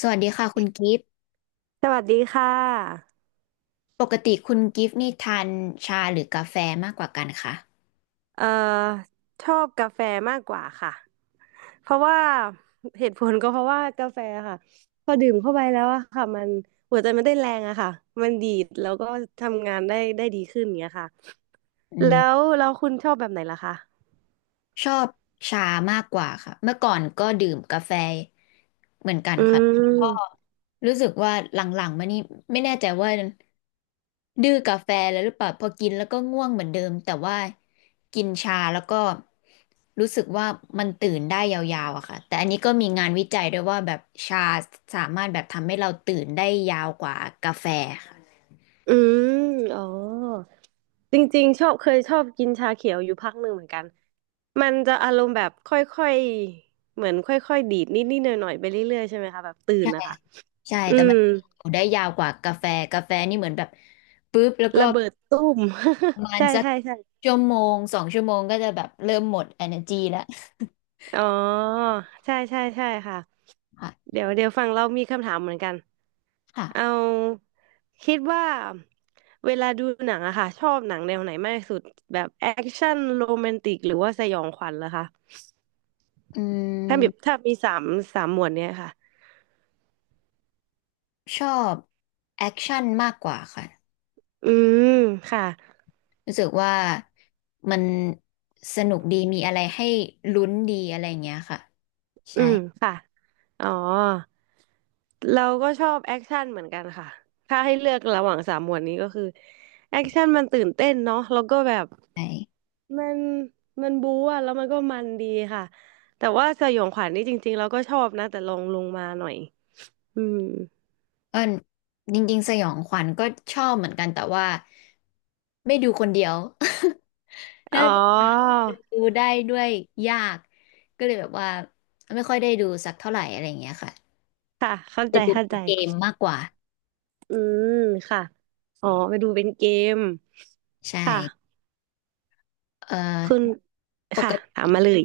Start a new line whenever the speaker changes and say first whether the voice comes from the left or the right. left: สวัสดีค่ะคุณกิฟต์
right: สวัสดีค่ะ
left: ปกติคุณกิฟต์นี่ทานชาหรือกาแฟมากกว่ากันคะ
right: เอ่อชอบกาแฟมากกว่าค่ะ เพราะว่าเหตุผลก็เพราะว่ากาแฟค่ะ พอดื่มเข้าไปแล้วอะค่ะ มันหัวใจมันได้แรงอะค่ะ มันดีดแล้วก็ทำงานได้ดีขึ้นอย่างเงี้ยค่ะ
left: อื
right: แล้ว
left: ม
right: แล้วคุณชอบแบบไหนล่ะคะ
left: ชอบชามากกว่าค่ะเมื่อก่อนก็ดื่มกาแฟเหมือนกัน
right: อื
left: ค่ะ
right: ม
left: รู้สึกว่าหลังๆมานี่ไม่แน่ใจว่าดื้อกาแฟแล้วหรือเปล่าพอกินแล้วก็ง่วงเหมือนเดิมแต่ว่ากินชาแล้วก็รู้สึกว่ามันตื่นได้ยาวๆอะค่ะแต่อันนี้ก็มีงานวิจัยด้วยว่าแบบชาสามารถแบบทำให้เราตื่นได้ยาวกว่ากาแฟค่ะ
right: อืมอ๋อจริงๆชอบเคยชอบกินชาเขียวอยู่พักหนึ่งเหมือนกัน มันจะอารมณ์แบบค่อยๆ เหมือนค่อยๆดีดนิดๆหน่อยๆไปเรื่อยๆใช่ไหมคะแบบตื่นนะคะ
left: ใช่
right: อื
left: แต่มั
right: ม
left: นอยู่ได้ยาวกว่ากาแฟ กาแฟนี่เหมือนแบบปุ๊บแล้วก็
right: ระเบิดตุ้ม
left: ประมา ณ
right: ใช่
left: สัก
right: ใช่ใช่
left: ชั่วโมงสองชั่วโมงก็จะแบบเริ่มหมด energy แล้ว
right: อ๋อใช่ใช่ใช่ค่ะ
left: ค่ะ
right: เดี๋ยวฝั่งเรามีคำถามเหมือนกันเอา
left: ค่ะ
right: คิดว่าเวลาดูหนังอะค่ะชอบหนังแนวไหนมากที่สุดแบบแอคชั่นโรแมนติกหรือว่าสยองขวัญเหรอคะ
left: อื
right: ถ้ามี
left: ม
right: ถ้ามีสามหมวดเนี้ยค่ะ
left: ชอบแอคชั่นมากกว่าค่ะ
right: อืมค่ะ
left: รู้สึกว่ามันสนุกดีมีอะไรให้ลุ้นดีอะไรอย่างเงี้ยค่ะ
right: อื
left: ใช่
right: มค่ะ อ๋อ เราก็ชอบแอคชั่นเหมือนกันค่ะ ถ้าให้เลือกระหว่างสามหมวดนี้ก็คือแอคชั่นมันตื่นเต้นเนาะแล้วก็แบบ
left: ใช่
right: มันมันบู๊อะแล้วมันก็มันดีค่ะ แต่ว่าสยองขวัญนี่จริงๆเราก็ชอบนะ แต่ลงมาหน่อยอืม
left: เออจริงๆสยองขวัญก็ชอบเหมือนกันแต่ว่าไม่ดูคนเดียว
right: อ๋
left: ถ้า
right: อ
left: ดูได้ด้วยยากก็เลยแบบว่าไม่ค่อยได้ดูสักเท่าไหร่อะไรอย่างเงี้ยค่ะ
right: ค่ะเข้า
left: จะ
right: ใจ
left: ดู
right: เข้า
left: เป็
right: ใจ
left: นเกมมากกว่า
right: อืม ค่ะ อ๋อไปดูเป็นเกม
left: ใช่
right: ค่ะ
left: เอ่
right: คุณ
left: อป
right: ค่ะ
left: ก
right: ถาม
left: ติ
right: มาเลย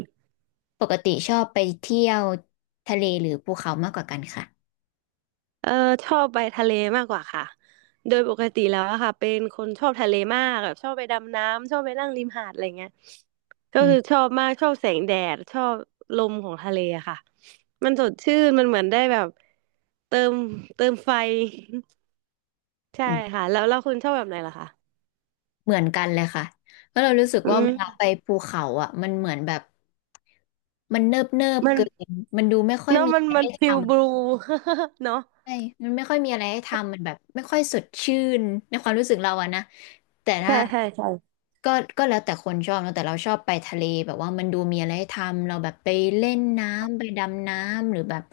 left: ปกติชอบไปเที่ยวทะเลหรือภูเขามากกว่ากันค่ะ
right: เออชอบไปทะเลมากกว่าค่ะโดยปกติแล้วอะค่ะเป็นคนชอบทะเลมากแบบชอบไปดำน้ำชอบไปนั่งริมหาดอะไรเงี้ยก็
left: อื
right: คือช
left: ม
right: อบมากชอบแสงแดดชอบลมของทะเลอะค่ะมันสดชื่นมันเหมือนได้แบบเติมเติมไฟ ใช่
left: อืม
right: ค่ะแล้วคุณชอบแบบไหนล่ะคะ
left: เหมือนกันเลยค่ะเพราะเรารู้สึก
right: อื
left: ว่า
right: ม
left: เวลาไปภูเขาอ่ะมันเหมือนแบบมันเนิบเนิบ
right: มัน
left: เกินมันดูไม่ค่อย
right: เนาะ
left: มี
right: มั
left: อะ
right: น
left: ไร
right: มัน
left: ให้ท
right: ฟิลบลู เนาะ
left: ใช่มันไม่ค่อยมีอะไรให้ทำมันแบบไม่ค่อยสดชื่นในความรู้สึกเราอะนะ แต่ถ้า
right: ใช่ใช่ใช่
left: ก็ก็แล้วแต่คนชอบเนอะแต่เราชอบไปทะเลแบบว่ามันดูมีอะไรให้ทำ เราแบบไปเล่นน้ำไปดำน้ำหรือแบบ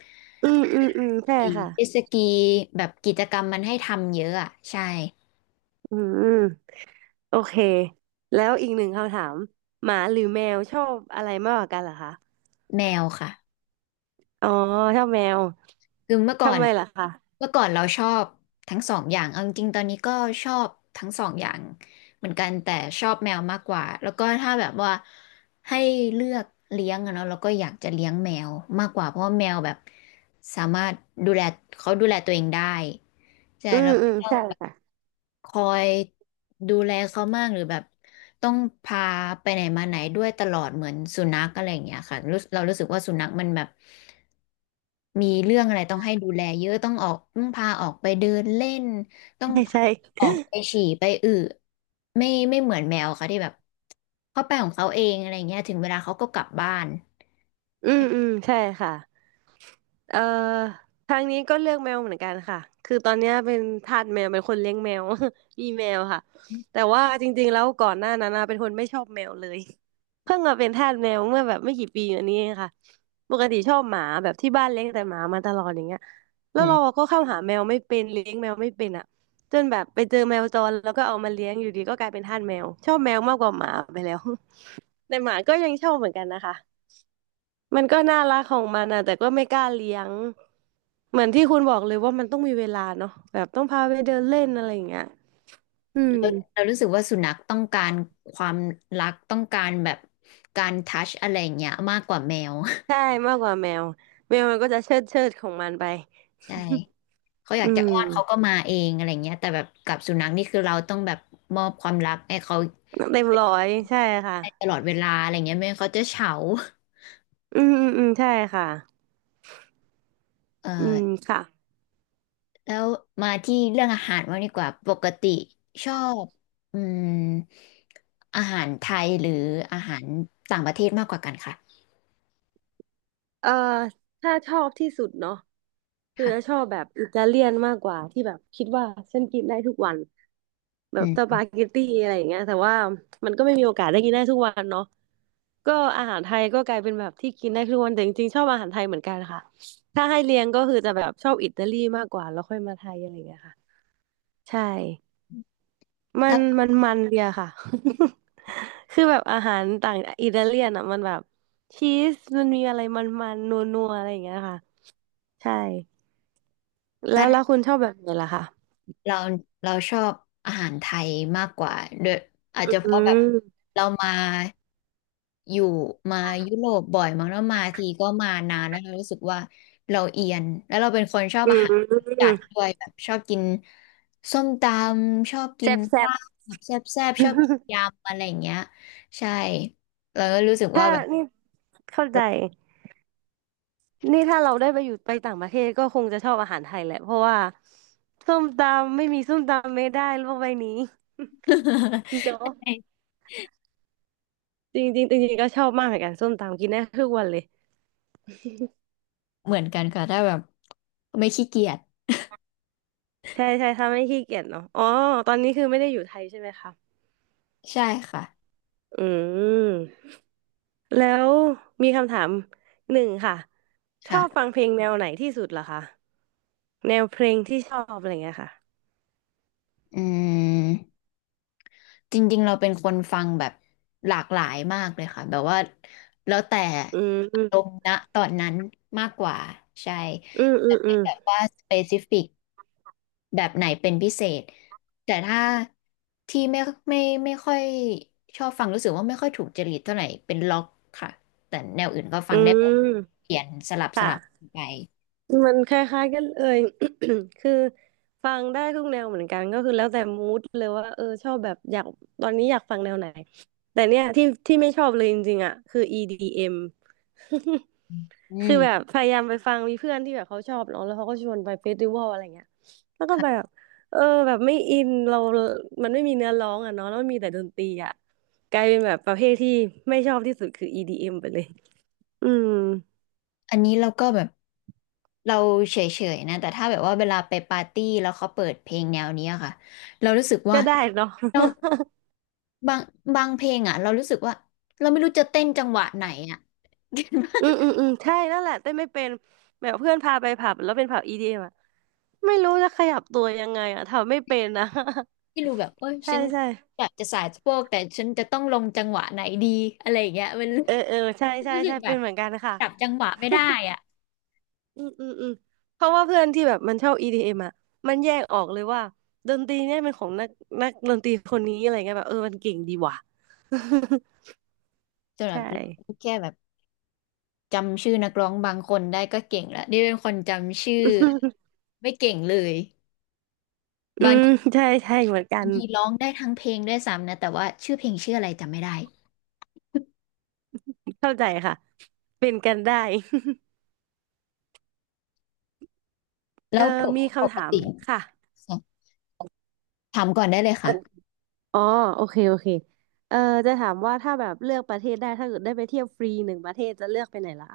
right: อืมอืมอืมใช่
left: ขี่
right: ค่ะ
left: เจ็ตสกีแบบกิจกรรมมันให้ทำเยอะอะใช่
right: อืม โอเค แล้วอีกหนึ่งคำถามหมาหรือแมวชอบอะไรมากกว่ากันเหรอคะ
left: แมวค่ะ
right: อ๋อชอบแมว
left: คือเมื่อก่อ
right: ทำ
left: น
right: ไมล่ะคะ
left: เมื่อก่อนเราชอบทั้งสองอย่างเอาจริงๆตอนนี้ก็ชอบทั้งสองอย่างเหมือนกันแต่ชอบแมวมากกว่าแล้วก็ถ้าแบบว่าให้เลือกเลี้ยงอะเนาะเราก็อยากจะเลี้ยงแมวมากกว่าเพราะว่าแมวแบบสามารถดูแลเขาดูแลตัวเองได้ใช่
right: อื
left: แล้
right: ม
left: ว
right: อืมใช่ค่ะ
left: คอยดูแลเขามากหรือแบบต้องพาไปไหนมาไหนด้วยตลอดเหมือนสุนัขอะไรอย่างเงี้ยค่ะเรารู้สึกว่าสุนัขมันแบบมีเรื่องอะไรต้องให้ดูแลเยอะต้องออกต้องพาออกไปเดินเล่นต้อ ง
right: ใช่
left: พา
right: ใช่
left: ออกไปฉี่ไปอึไม่เหมือนแมวค่ะที่แบบเขาไปของเขาเองอะไรเงี้ยถึงเวลาเขาก็กลับบ้าน
right: อืมอืมใช่ค่ะ เอ่อทางนี้ก็เลือกแมวเหมือนกันค่ะคือตอนเนี้ยเป็นทาสแมวเป็นคนเลี้ยงแมว มีแมวค่ะแต่ว่าจริงๆแล้วก่อนหน้านั้นนะเป็นคนไม่ชอบแมวเลย เพิ่งมาเป็นทาสแมวเมื่อแบบไม่กี่ปีมานี้เองค่ะปกติชอบหมาแบบที่บ้านเลี้ยงแต่หมามาตลอดอย่างเงี้ยแล้
left: อื
right: วเรา
left: ม
right: ก็เข้าหาแมวไม่เป็นเลี้ยงแมวไม่เป็นอ่ะจนแบบไปเจอแมวจรแล้วก็เอามาเลี้ยงอยู่ดีก็กลายเป็นทาสแมวชอบแมวมากกว่าหมาไปแล้ว แต่หมาก็ยังชอบเหมือนกันนะคะ มันก็น่ารักของมันอะแต่ก็ไม่กล้าเลี้ยงเหมือนที่คุณบอกเลยว่ามันต้องมีเวลาเนาะแบบต้องพาไปเดินเล่นอะไรอย่างเงี้ยอืม
left: เรารู้สึกว่าสุนัขต้องการความรักต้องการแบบการทัชอะไรอย่างเงี้ยมากกว่าแมว
right: ใช่มากกว่าแมวแมวมันก็จะเชิดของมันไป
left: ใช่ เขาอ ยา
right: อื
left: กจะ
right: ม
left: อ้อนเขาก็มาเองอะไรเงี้ยแต่แบบกับสุนัขนี่คือเราต้องแบบมอบความรักให้เขา
right: เต็มร้อยใช่ค่ะ
left: ได้ตลอดเวลาอะไรเงี้ยไม่งั้นเขาจะเฉา
right: อืมอืมอืมใช่ค่ะ
left: เอ่
right: อื
left: อ
right: มค่ะ
left: แล้วมาที่เรื่องอาหารว่างดีกว่าปกติชอบอืมอาหารไทยหรืออาหารต่างประเทศมากกว่ากันค่ะ
right: เอ่อถ้าชอบที่สุดเนาะ คือจะช
left: ค่ะ
right: อบแบบอิตาเลียนมากกว่าที่แบบคิดว่าฉันกินได้ทุกวันแบ
left: อื
right: บส
left: ม
right: ปาเกตตี้อะไรอย่างเงี้ยแต่ว่ามันก็ไม่มีโอกาสได้กินได้ทุกวันเนาะก็อาหารไทยก็กลายเป็นแบบที่กินได้ทุกวันแต่จริงๆชอบอาหารไทยเหมือนกันค่ะถ้าให้เรียงก็คือจะแบบชอบอิตาลีมากกว่าแล้วค่อยมาไทยอะไรอย่างเงี้ยค่ะใช่มั
left: ถ้า
right: นมันมันเดียค่ะ คือแบบอาหารต่างอิตาเลียนอ่ะมันแบบชีสมันมีอะไรมันๆนนัวนัวๆอะไรอย่างเงี้ยค่ะใช่แล้
left: ถ้า
right: วแล้วคุณชอบแบบไหนล่ะคะ
left: เราเราชอบอาหารไทยมากกว่าด้วยอาจจะเพ
right: อื
left: ราะแบบ
right: ม
left: เรามาอยู่มายุโรปบ่อยมั้งแล้วมาทีก็มานานแล้วเรารู้สึกว่าเราเอียนแล้วเราเป็นคนชอบ
right: อื
left: อาหารจัด
right: ม
left: ด้วยแบบชอบกินส้มตำชอบกิน
right: แซ่บแซ่บ
left: ลาบแบบแซ่บๆชอบกิน ยำอะไรอย่างเงี้ยใช่เราก็รู้สึกว่า
right: ถ้า
left: แบบ
right: นี่เข้าใจนี่ถ้าเราได้ไปอยู่ไปต่างประเทศก็คงจะชอบอาหารไทยแหละเพราะว่าส้มตำไม่มีส้มตำไม่ได้โลกใบนี้
left: ใ
right: เนาะ
left: ช่
right: จริงจริงจริงๆก็ชอบมากเหมือนกันส้มตำกินได้ทุกวันเลย
left: เหมือนกันค่ะถ้าแบบไม่ขี้เกียจ
right: ใช่ใช่ถ้าไม่ขี้เกียจเนาะอ๋อตอนนี้คือไม่ได้อยู่ไทยใช่ไหมคะ
left: ใช่ค่ะ
right: อืมแล้วมีคำถามหนึ่งค่ะชอบฟั
left: ค่ะ
right: งเพลงแนวไหนที่สุดเหรอคะแนวเพลงที่ชอบอะไรเงี้ยค่ะ
left: อืม จริงๆเราเป็นคนฟังแบบหลากหลายมากเลยค่ะแบบว่าแล้วแต่
right: อื
left: อารม
right: ม
left: ณ์ณตอนนั้นมากกว่าใช่
right: อืมอื
left: แต่
right: มอื
left: ไม่
right: ม
left: แบบว่าสเปซิฟิกแบบไหนเป็นพิเศษแต่ถ้าที่ไม่ไม่ค่อยชอบฟังรู้สึกว่าไม่ค่อยถูกจริตเท่าไหร่เป็นล็อกค่ะแต่แนวอื่นก็ฟั
right: อื
left: งได้แบ
right: ม
left: บเปลี่ยนสลับส
right: ค่ะ
left: ลับไป
right: มันคล้ายๆกันเลย คือฟังได้ทุกแนวเหมือนกันก็คือแล้วแต่มูดเลยว่าเออชอบแบบอยากตอนนี้อยากฟังแนวไหนแต่เนี่ยที่ไม่ชอบเลยจริงๆอ่ะคือ EDM
left: อื
right: คือแบบ
left: ม
right: พยายามไปฟังมีเพื่อนที่แบบเขาชอบเนาะแล้วเขาก็ชวนไปเฟสติวัลอะไรเงี้ยแล้วก็แบบ
left: ค่ะ
right: เออแบบไม่อินเรามันไม่มีเนื้อร้องอ่ะเนาะแล้วมันมีแต่ดนตรีอ่ะกลายเป็นแบบประเภทที่ไม่ชอบที่สุดคือ EDM ไปเลยอืม
left: อันนี้เราก็แบบ เราเฉยๆนะแต่ถ้าแบบว่าเวลาไปปาร์ตี้แล้วเขาเปิดเพลงแนวเนี้ยค่ะเรารู้สึกว่า
right: ก็ได้เนาะ
left: เรา บางบางเพลงอ่ะเรารู้สึกว่าเราไม่รู้จะเต้นจังหวะไหนอ่ะ
right: อืม อืมอืมใช่นั่นแหละเต้นไม่เป็นแบบเพื่อนพาไปผับแล้วเป็นผับอีดีเอมอะไม่รู้จะขยับตัวยังไงอ่ะทำไม่เป็นนะ
left: ไม่รู้แบบเอ้ย
right: ใช่
left: ฉัน
right: ใช่
left: อยากจะสายสะโพกแต่ฉันจะต้องลงจังหวะไหนดีอะไรอย่างเงี้ยมัน
right: เออเออใช่ใช่
left: รู้สึ
right: ใช่
left: กแบ
right: เป็น
left: บ
right: เหมือนกันค่ะ
left: จับจังหวะไม่ได้ อ่ะ
right: อืมเพราะว่าเพื่อนที่แบบมันชอบ EDM อมอ่ะมันแยกออกเลยว่าดนตรีเนี่ยเป็นของนักดนตรีคนนี้อะไรเงี้ยแบบเออมันเก่งดีว่ะ
left: จน แบบ
right: ใช่
left: แค่แบบจำชื่อนักร้องบางคนได้ก็เก่งแล้วนี่เป็นคนจำชื่อ ไม่เก่งเลย
right: อืมใช่ใช่เหมือนกัน
left: ยีร้องได้ทั้งเพลงด้วยซ้ำนะแต่ว่าชื่อเพลงชื่ออะไรจำไม่ได้
right: เข้าใจค่ะเป็นกันได้ เอ
left: แล้
right: อ
left: วปก
right: มี
left: ป
right: คำ
left: ก
right: ถาม
left: ติ
right: ค่ะ
left: ถามก่อนได้เลยค่ะ
right: อ๋อโอเคโอเคเอ่อจะถามว่าถ้าแบบเลือกประเทศได้ ถ้าเกิดได้ไปเที่ยวฟรีหนึ่งประเทศจะเลือกไปไหนล่ะ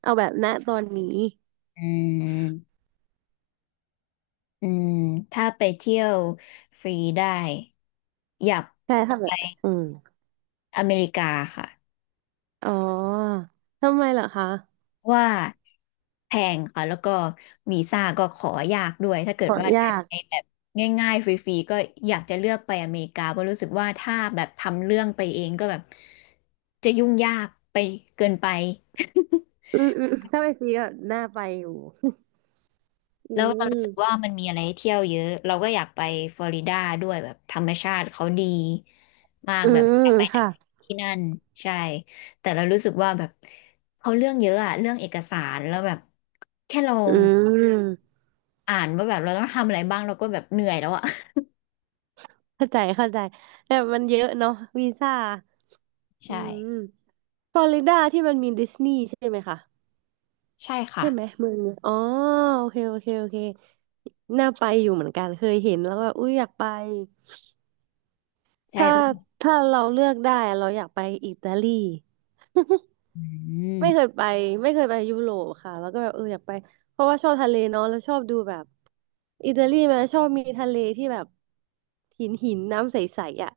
right: เอาแบบณตอนนี้
left: อืมอืมถ้าไปเที่ยวฟรีได้อยาก
right: ใช่ถ้าแบ
left: ไป
right: บอืม
left: อเมริกาค่ะ
right: อ๋อทำไมเหรอคะ
left: ะว่าแพงค่ะแล้วก็วีซ่าก็ขอยากด้วยถ้าเกิ
right: ข
left: ด
right: อ
left: ว่า
right: ยา
left: ได้
right: ก
left: ไปแบบง่ายๆฟรีๆก็อยากจะเลือกไปอเมริกาเพราะรู้สึกว่าถ้าแบบทำเรื่องไปเองก็แบบจะยุ่งยากไปเกินไป
right: อืมอืมถ้าไปฟรีก็น่าไปอยู่ อื
left: แล้วเรา
right: ม
left: รู้สึกว่ามันมีอะไรให้เที่ยวเยอะเราก็อยากไปฟลอริดาด้วยแบบธรรมชาติเขาดีมาก
right: อื
left: แบบ
right: ม
left: อยากไป
right: ค่ะ
left: ที่นั่นใช่แต่เรารู้สึกว่าแบบเขาเรื่องเยอะอะเรื่องเอกสารแล้วแบบแค่เรา
right: อืม
left: อ่านว่าแบบเราต้องทำอะไรบ้างเราก็แบบเหนื่อยแล้วอะ
right: เข้าใจเข้าใจแต่มันเยอะเนาะวีซ่าอื
left: ใช่
right: มฟลอริดาที่มันมีดิสนีย์ใช่ไหมคะ
left: ใช่ค่ะ
right: ใช่ไหมเมืองเนยอ๋อโอเคโอเคโอเคน่าไปอยู่เหมือนกันเคยเห็นแล้วก็อุ้ยอยากไป
left: ใช่
right: ถ้าถ้าเราเลือกได้เราอยากไปอิตาลี
left: อืม
right: ไม่เคยไปไม่เคยไปยุโรปค่ะแล้วก็แบบเอออยากไปเพราะว่าชอบทะเลเนาะแล้วชอบดูแบบอิตาลีมันชอบมีทะเลที่แบบหินหินน้ำใสๆอ่ะ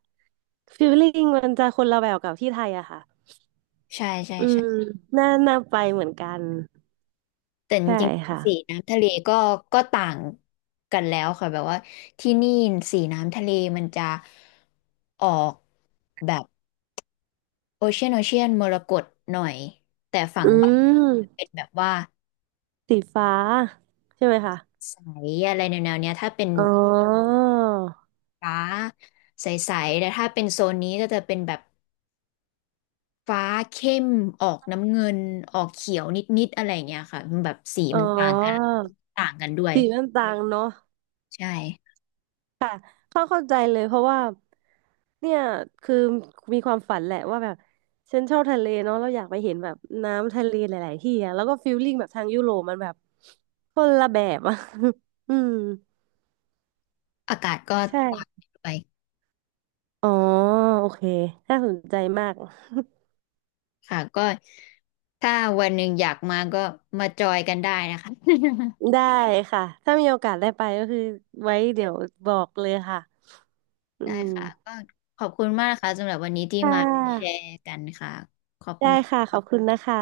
right: ฟีลลิ่งมันจะคนละแบบกับที่ไทยอะค่ะ
left: ใช่ใช่
right: อืม
left: ใช่
right: น่าน่าไปเหมือนกัน
left: แต่จ
right: ใช่
left: ริง
right: ค่ะ
left: ๆสีน้ำทะเลก็ต่างกันแล้วค่ะแบบว่าที่นี่สีน้ำทะเลมันจะออกแบบโอเชียนมรกตหน่อยแต่ฝั่ง
right: อื
left: บ้านเป็น
right: ม
left: แบบว่า
right: สีฟ้าใช่ไหมคะ
left: ใสอะไรแนวๆเนี้ยถ้าเป็น
right: อ๋อ
left: ฟ้าใสๆแต่ถ้าเป็นโซนนี้ก็จะเป็นแบบฟ้าเข้มออกน้ำเงินออกเขียวนิดๆอะไรอย่างเงี้ยค่ะมันแบบสี
right: อ๋อ
left: มันต่างกันต่างกันด้วย
right: สีมันต่างเนาะ
left: ใช่
right: เข้าเข้าใจเลยเพราะว่า เนี่ย คือมีความฝันแหละว่าแบบ ฉันชอบทะเลเนาะเราอยากไปเห็นแบบน้ำทะเลหลายๆที่อะแล้วก็ฟิลลิ่งแบบทางยุโรปมันแบบคนละแบบอะ อืม
left: อากาศก็
right: ใ
left: ต่าง
right: ช่
left: กันด้วย
right: อ๋อ โอเคน่าสนใจมาก
left: ค่ะก็ถ้าวันหนึ่งอยากมาก็มาจอยกันได้นะคะ
right: ได้ค่ะ ถ้ามีโอกาสได้ไปก็คือไว้เดี๋ยวบอกเลยค่ะอื
left: ได้
right: ม
left: ค่ะก็ขอบคุณมากนะคะสำหรับวันนี้ที่
right: ค่
left: มาแช
right: ะ
left: ร์กันค่ะขอบคุ
right: ได้
left: ณค่ะ
right: ค่ะขอบคุณนะคะ